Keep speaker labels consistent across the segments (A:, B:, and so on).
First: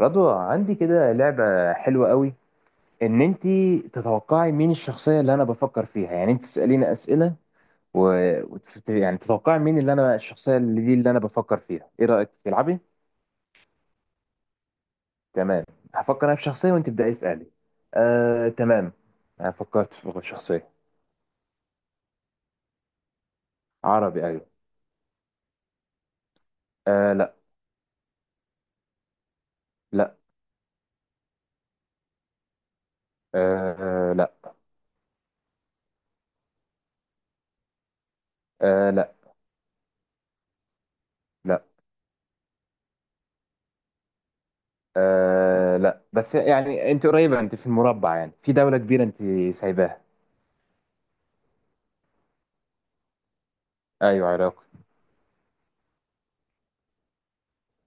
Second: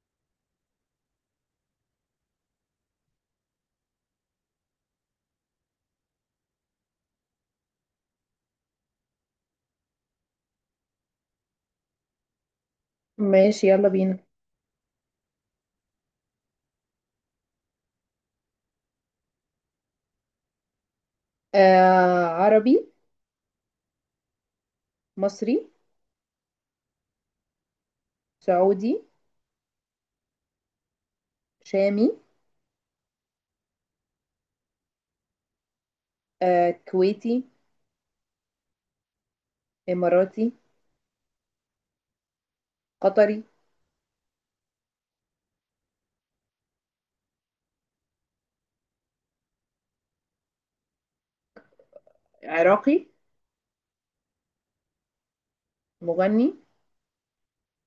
A: رضوى، عندي كده لعبة حلوة قوي ان انتي تتوقعي مين الشخصية اللي انا بفكر فيها. يعني انت تسأليني اسئلة و... يعني تتوقعي مين اللي انا الشخصية اللي دي اللي انا بفكر فيها. ايه رأيك تلعبي؟
B: ماشي، يلا بينا.
A: تمام. هفكر انا في شخصية وانت ابدأي اسألي. تمام. انا فكرت في شخصية.
B: آه، عربي.
A: عربي، ايوه.
B: مصري.
A: لا.
B: سعودي.
A: لا.
B: شامي.
A: لا.
B: آه كويتي.
A: لا.
B: إماراتي.
A: لا.
B: قطري.
A: لا، بس يعني انت قريبة، انت في المربع، يعني في دولة كبيرة انت سايباها.
B: عراقي.
A: ايوه، عراقي.
B: مغني.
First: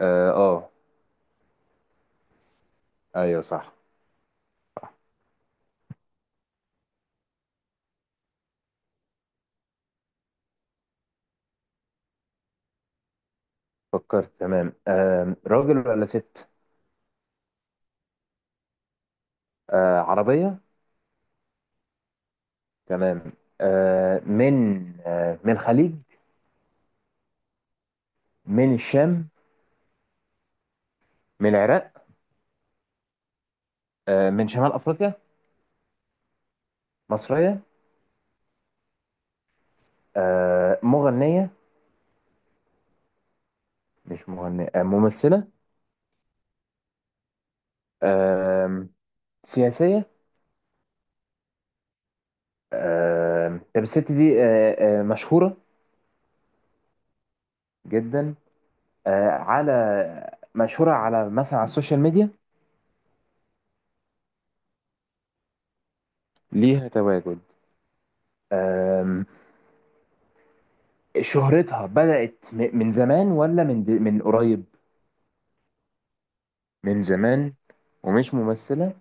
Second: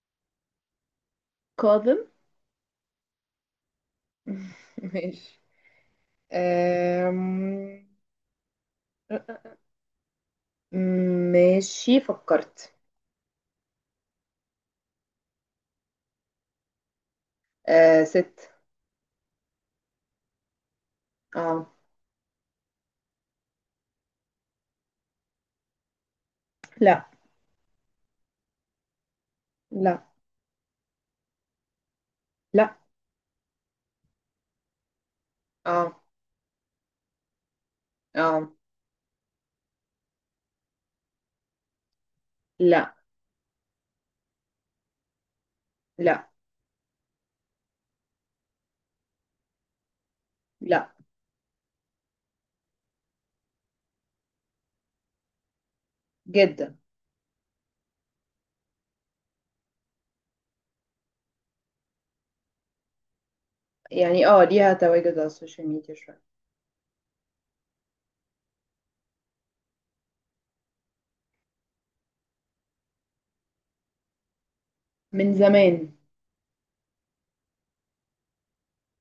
A: اه آه.
B: كاظم.
A: ايوه صح.
B: ماشي. آم، ماشي فكرت.
A: فكرت تمام. راجل ولا ست؟
B: آه ست.
A: عربية.
B: اه.
A: تمام. آه من من الخليج؟
B: لا.
A: من الشام؟
B: لا.
A: من العراق؟
B: لا.
A: من شمال أفريقيا؟
B: اه.
A: مصرية؟
B: اه.
A: مغنية؟
B: لا.
A: مش مغنية. ممثلة؟
B: لا.
A: آه سياسية؟
B: لا.
A: طب الست دي مشهورة؟
B: جدا.
A: جدا. آه على مشهورة على مثلا على السوشيال ميديا؟
B: يعني اه، ليها تواجد على السوشيال ميديا شوية.
A: ليها تواجد. آه شهرتها بدأت من زمان ولا من قريب؟
B: من زمان.
A: من زمان. ومش ممثلة.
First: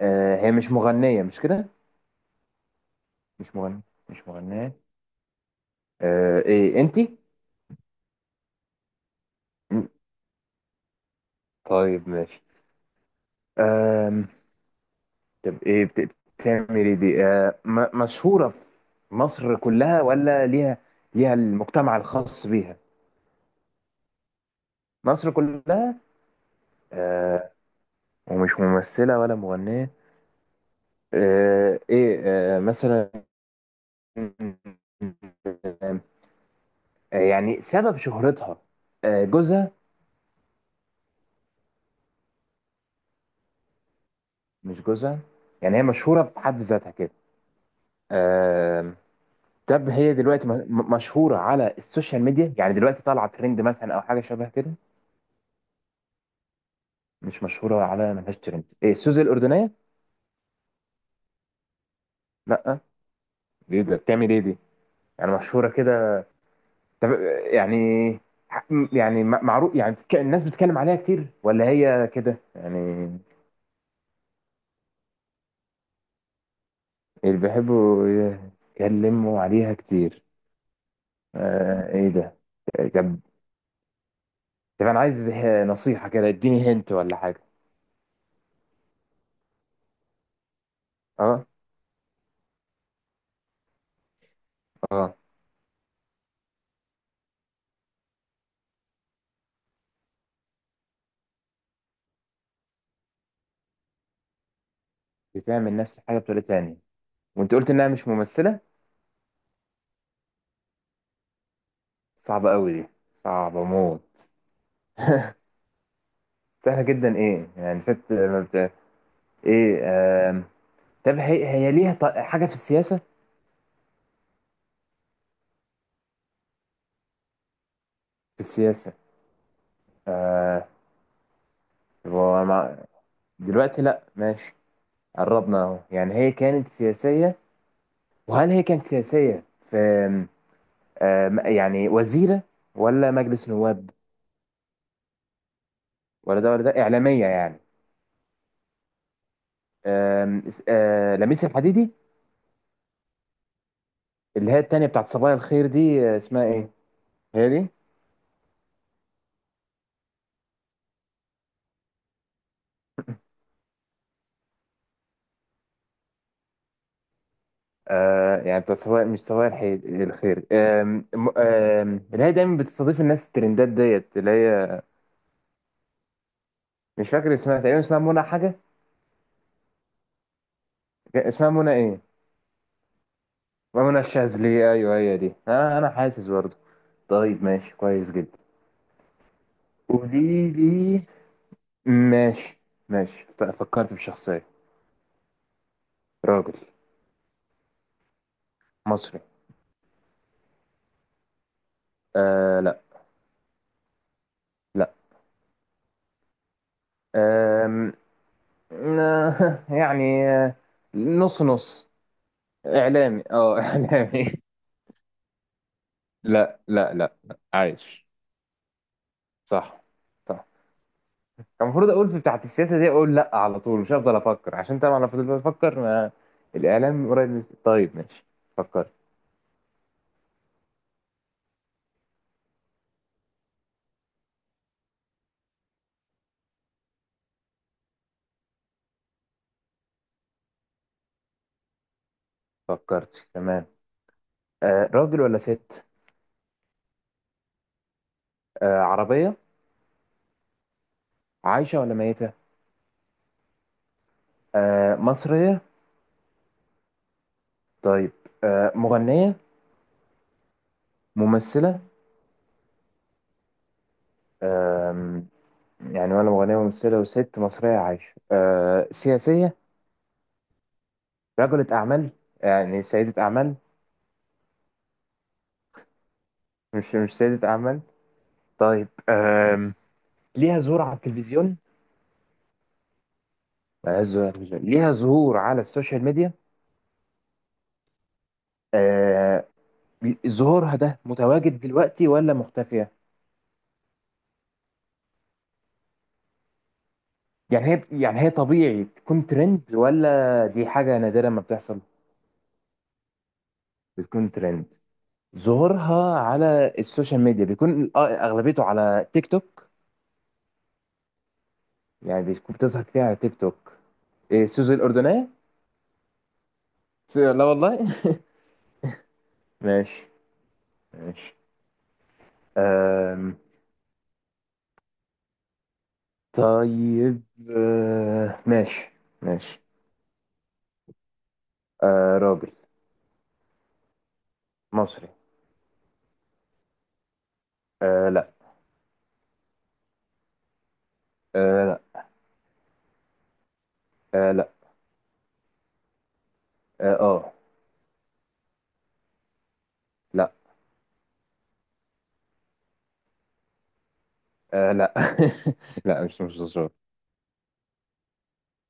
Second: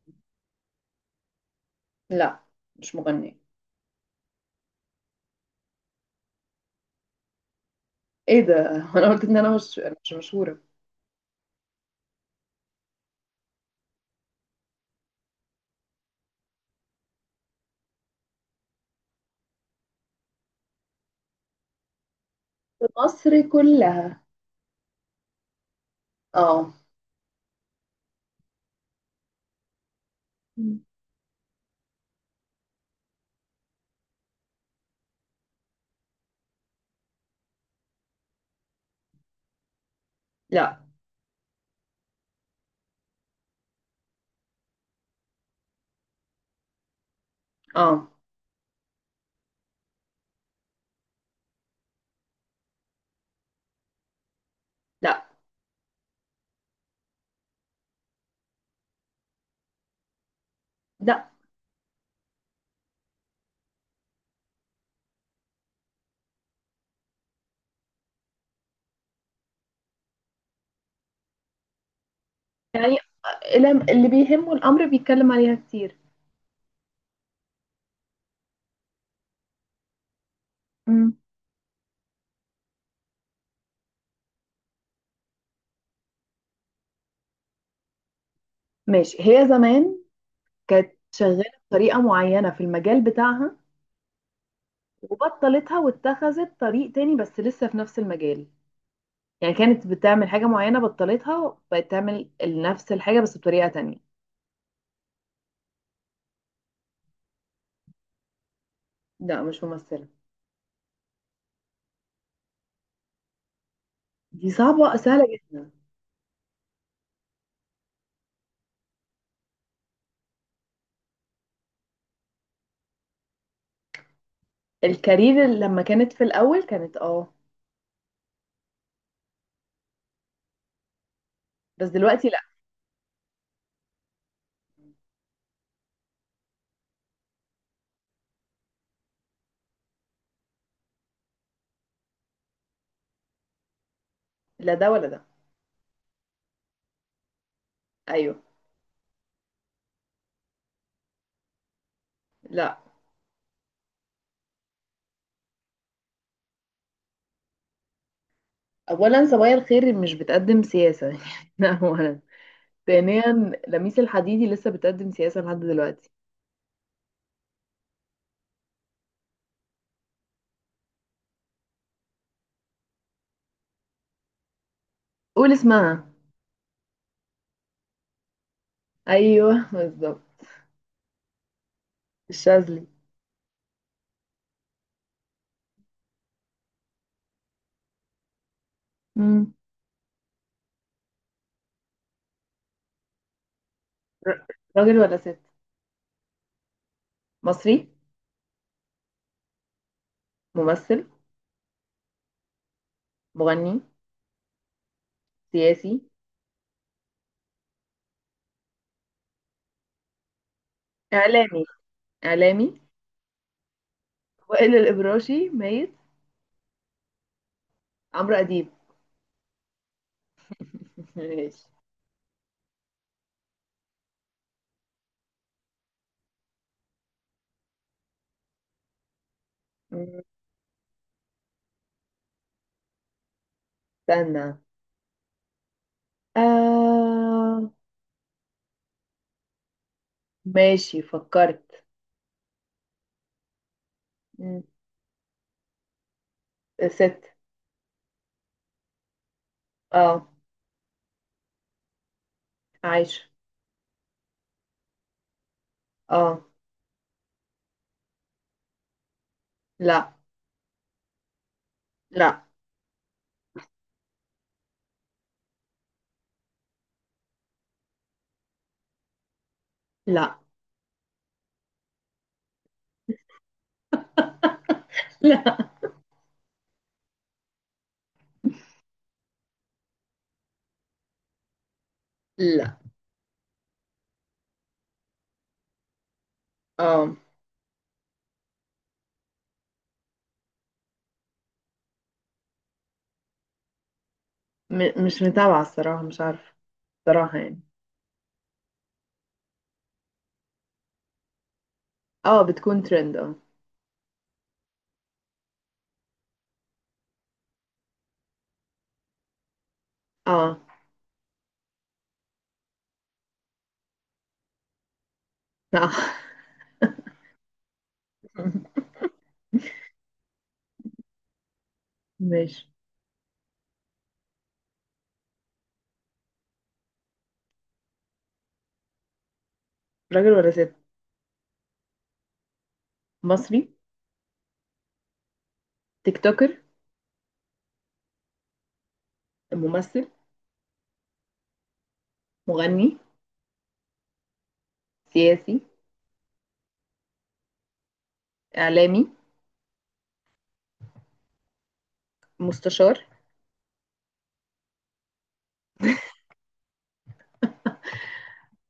A: هي مش مغنية؟ مش كده؟
B: لا، مش مغنية.
A: مش مغنية. مش مغنية. ايه انتي؟
B: ايه ده؟ انا قلت ان انا مش
A: م-
B: مش مشهورة
A: طيب ماشي. آم، طب ايه بتعمل ايه دي؟ مشهورة في مصر كلها ولا ليها المجتمع الخاص بيها؟
B: في مصر كلها.
A: مصر كلها.
B: اه.
A: آه ومش ممثلة ولا مغنية.
B: مم.
A: ايه؟ مثلا، يعني سبب شهرتها، جوزها.
B: لا.
A: مش جوزها. يعني هي مشهورة بحد ذاتها كده.
B: اه.
A: آه، طب هي دلوقتي مشهورة على السوشيال ميديا؟ يعني دلوقتي طالعة ترند مثلا أو حاجة شبه كده؟
B: لا.
A: مش مشهورة على، ملهاش ترند. إيه، سوزي الأردنية؟
B: لا.
A: لأ. دي بتعمل إيه دي؟ يعني مشهورة كده. طب، يعني ح- يعني معروف، يعني الناس بتتكلم عليها كتير ولا هي كده
B: يعني
A: يعني؟
B: اللي بيهمه الامر بيتكلم عليها كتير.
A: اللي بيحبوا يتكلموا عليها كتير.
B: مم.
A: إيه ده؟ طب، انا عايز نصيحة كده، اديني هنت ولا حاجة.
B: ماشي، هي زمان كانت شغالة
A: اه.
B: بطريقة معينة في المجال بتاعها،
A: اه.
B: وبطلتها واتخذت طريق تاني بس لسه في نفس المجال. يعني كانت بتعمل حاجة معينة، بطلتها، بقت تعمل نفس الحاجة بس بطريقة تانية.
A: بتعمل نفس الحاجة بطريقة تانية. وانت قلت انها مش ممثلة.
B: لا مش ممثلة.
A: صعبة قوي دي. صعبة موت.
B: دي صعبة سهلة جدا.
A: سهلة جدا؟ ايه يعني، ست ما بت... ايه؟ آم... طب هي ليها حاجة في السياسة؟
B: الكارير اللي لما كانت في الاول كانت اه،
A: في السياسة. آه...
B: بس دلوقتي لا.
A: هو مع... دلوقتي لا، ماشي. قربنا اهو. يعني هي كانت سياسية. وهل هي كانت سياسية في، آم... آم، يعني وزيرة ولا مجلس نواب؟
B: لا ده ولا ده.
A: ولا ده ولا ده؟ إعلامية يعني؟
B: ايوه.
A: آم، اس- آه، لميس الحديدي؟
B: لا،
A: اللي هي التانية بتاعت صبايا الخير دي، اسمها ايه؟ هي دي؟
B: اولا صبايا الخير مش بتقدم سياسه، ده اولا. ثانيا، لميس الحديدي لسه بتقدم سياسه لحد دلوقتي.
A: يعني بتاعت صبايا، مش صبايا الخير، آم، م- آم، اللي هي دايما بتستضيف الناس الترندات ديت اللي هي.
B: قول اسمها.
A: مش فاكر اسمها. تقريبا اسمها منى حاجة.
B: ايوه بالظبط.
A: اسمها منى ايه؟
B: الشاذلي.
A: منى الشاذلي، ايوه هي دي. انا حاسس برضه. طيب ماشي، كويس جدا.
B: مم.
A: قولي لي. ماشي. ماشي فكرت في شخصية.
B: ر- راجل ولا ست؟
A: راجل.
B: مصري.
A: مصري.
B: ممثل.
A: لا.
B: مغني. سياسي.
A: لا. يعني نص
B: اعلامي.
A: نص.
B: اعلامي.
A: اعلامي. اه اعلامي.
B: وائل الابراشي ميت.
A: لا لا لا لا. عايش.
B: عمرو اديب.
A: صح. صح. كان
B: ماشي.
A: المفروض اقول في بتاعت السياسه دي اقول لا على طول. مش هفضل افكر عشان طبعا لو فضلت افكر، ما الاعلام قريب من. طيب ماشي. فكرت.
B: مم. استنى. آه... ماشي فكرت.
A: فكرت تمام.
B: م.
A: راجل ولا ست؟
B: ست.
A: عربيه؟
B: اه.
A: عايشه ولا ميته؟
B: عايشة.
A: مصريه؟
B: اه.
A: طيب. مغنيه؟
B: لا.
A: ممثله؟
B: لا.
A: آه يعني ولا مغنية وممثلة، وست مصرية عايشة. سياسية؟
B: لا.
A: رجلة أعمال، يعني سيدة أعمال؟
B: لا.
A: مش سيدة أعمال. طيب. ليها ظهور على التلفزيون؟
B: لا.
A: ظهور على التلفزيون، ليها ظهور على السوشيال ميديا.
B: اه.
A: آه ظهورها ده متواجد دلوقتي ولا مختفية؟
B: م، مش متابعة الصراحة، مش عارفة الصراحة يعني.
A: يعني هي طبيعي تكون ترند ولا دي حاجة نادرة ما بتحصل؟
B: اه، بتكون ترند اه.
A: بتكون ترند. ظهورها على السوشيال ميديا بيكون، أغلبيته على تيك توك.
B: اه.
A: يعني بتكون بتظهر كتير على تيك توك. إيه، سوزو الأردنية؟
B: لا.
A: سوزو- لا والله. ماشي. ماشي.
B: ماشي.
A: أم... طيب. ماشي. ماشي.
B: راجل ولا ست؟
A: راجل.
B: مصري.
A: مصري.
B: تيك توكر.
A: لا.
B: ممثل.
A: أه... لا.
B: مغني.
A: لا.
B: سياسي.
A: أه... آه.
B: إعلامي.
A: لا.
B: مستشار.
A: لا. لا. مش مصري.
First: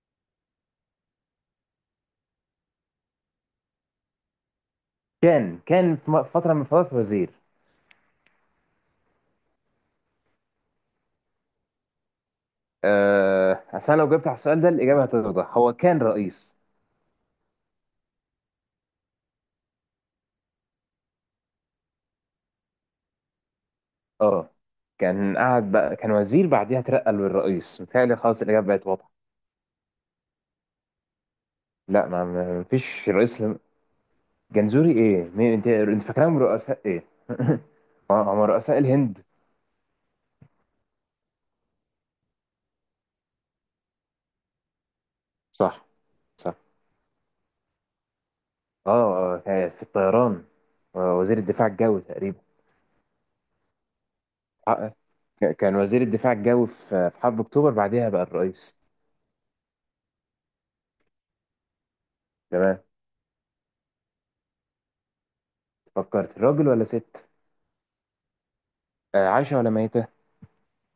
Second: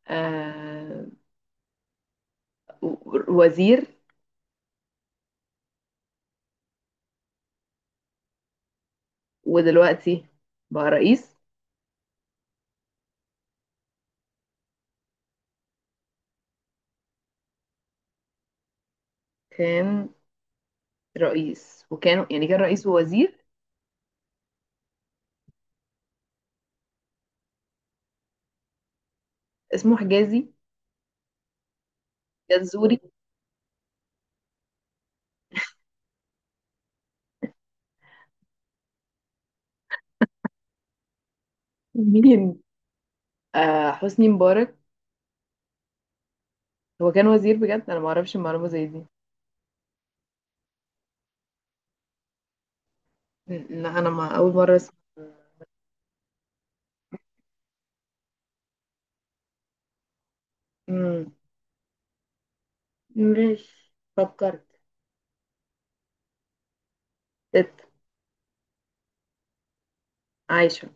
B: آه، وزير.
A: كان في فترة من الفترات وزير.
B: ودلوقتي بقى رئيس.
A: أصل أنا لو جبت على السؤال ده الإجابة هتوضح هو كان رئيس.
B: كان رئيس، وكانوا يعني كان رئيس ووزير.
A: اه. كان قاعد بقى، كان وزير بعديها اترقى للرئيس، متهيألي خلاص الإجابة بقت واضحة.
B: اسمه حجازي.
A: لا.
B: جزوري.
A: مفيش رئيس. جنزوري ايه؟ مين؟ انت فاكرهم رؤساء ايه؟ هم رؤساء الهند.
B: مين؟ آه حسني مبارك.
A: صح. صح.
B: هو كان وزير بجد، انا ما اعرفش المعلومه زي دي.
A: اه، في الطيران. وزير الدفاع الجوي تقريبا.
B: م- لا انا، ما اول مره
A: آه،
B: اسمع.
A: كان وزير الدفاع الجوي في حرب اكتوبر، بعدها بقى الرئيس.
B: مم.
A: تمام.
B: مش فكرت.
A: فكرت. راجل ولا ست؟
B: ست.
A: عايشة ولا ميتة؟
B: عايشه.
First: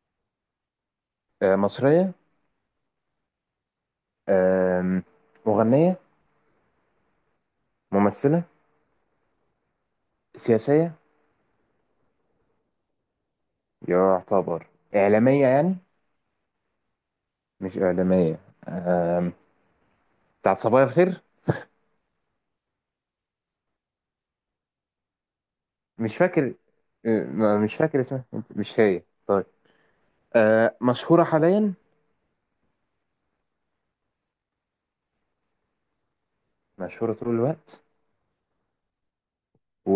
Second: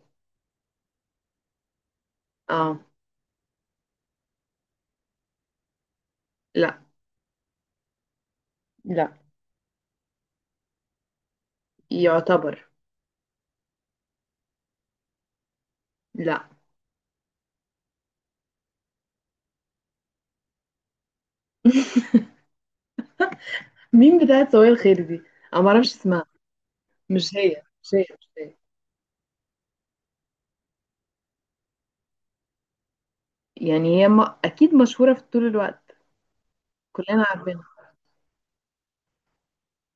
A: مصرية؟
B: اه.
A: آم، مغنية؟
B: لا.
A: ممثلة؟
B: لا.
A: سياسية؟
B: يعتبر.
A: يعتبر. إعلامية يعني؟
B: لا.
A: مش إعلامية. آم، بتاعت صبايا الخير.
B: مين بتاعت سوية الخير دي؟ انا ما اعرفش
A: مش
B: اسمها.
A: فاكر.
B: مش هي
A: مش
B: مش
A: فاكر
B: هي
A: اسمها.
B: مش هي.
A: انت- مش هي؟ طيب. مشهورة حاليا.
B: يعني هي ما... اكيد مشهوره في طول الوقت.
A: مشهورة
B: كلنا
A: طول
B: عارفينها.
A: الوقت. و.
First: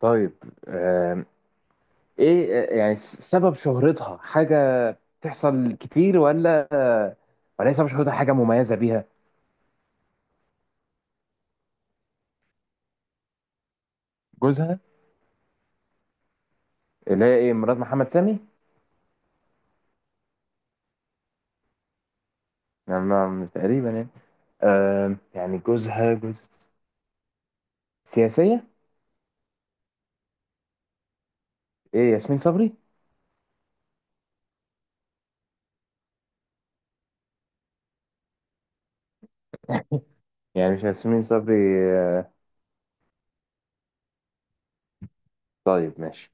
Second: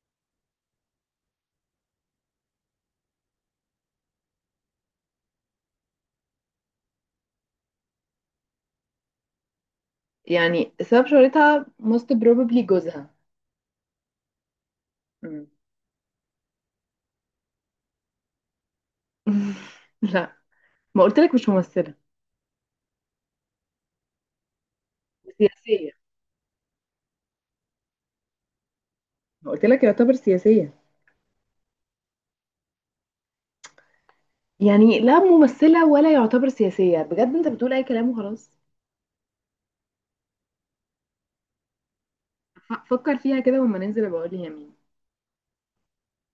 A: طيب. آه ايه؟ يعني سبب شهرتها حاجة بتحصل كتير ولا هي سبب شهرتها حاجة مميزة بيها؟
B: يعني سبب شهرتها most probably جوزها.
A: جوزها. اللي هي ايه، مرات محمد سامي؟
B: لا، ما قلت لك مش ممثلة.
A: نعم، تقريبا يعني. يعني
B: سياسية.
A: جوزها جوز. سياسية.
B: ما قلت لك يعتبر سياسية.
A: ايه، ياسمين صبري؟
B: يعني لا ممثلة ولا يعتبر سياسية، بجد انت بتقول اي كلام وخلاص.
A: يعني مش ياسمين صبري. آه
B: فكر فيها كده وما ننزل بقول لي يا مين.
A: طيب ماشي.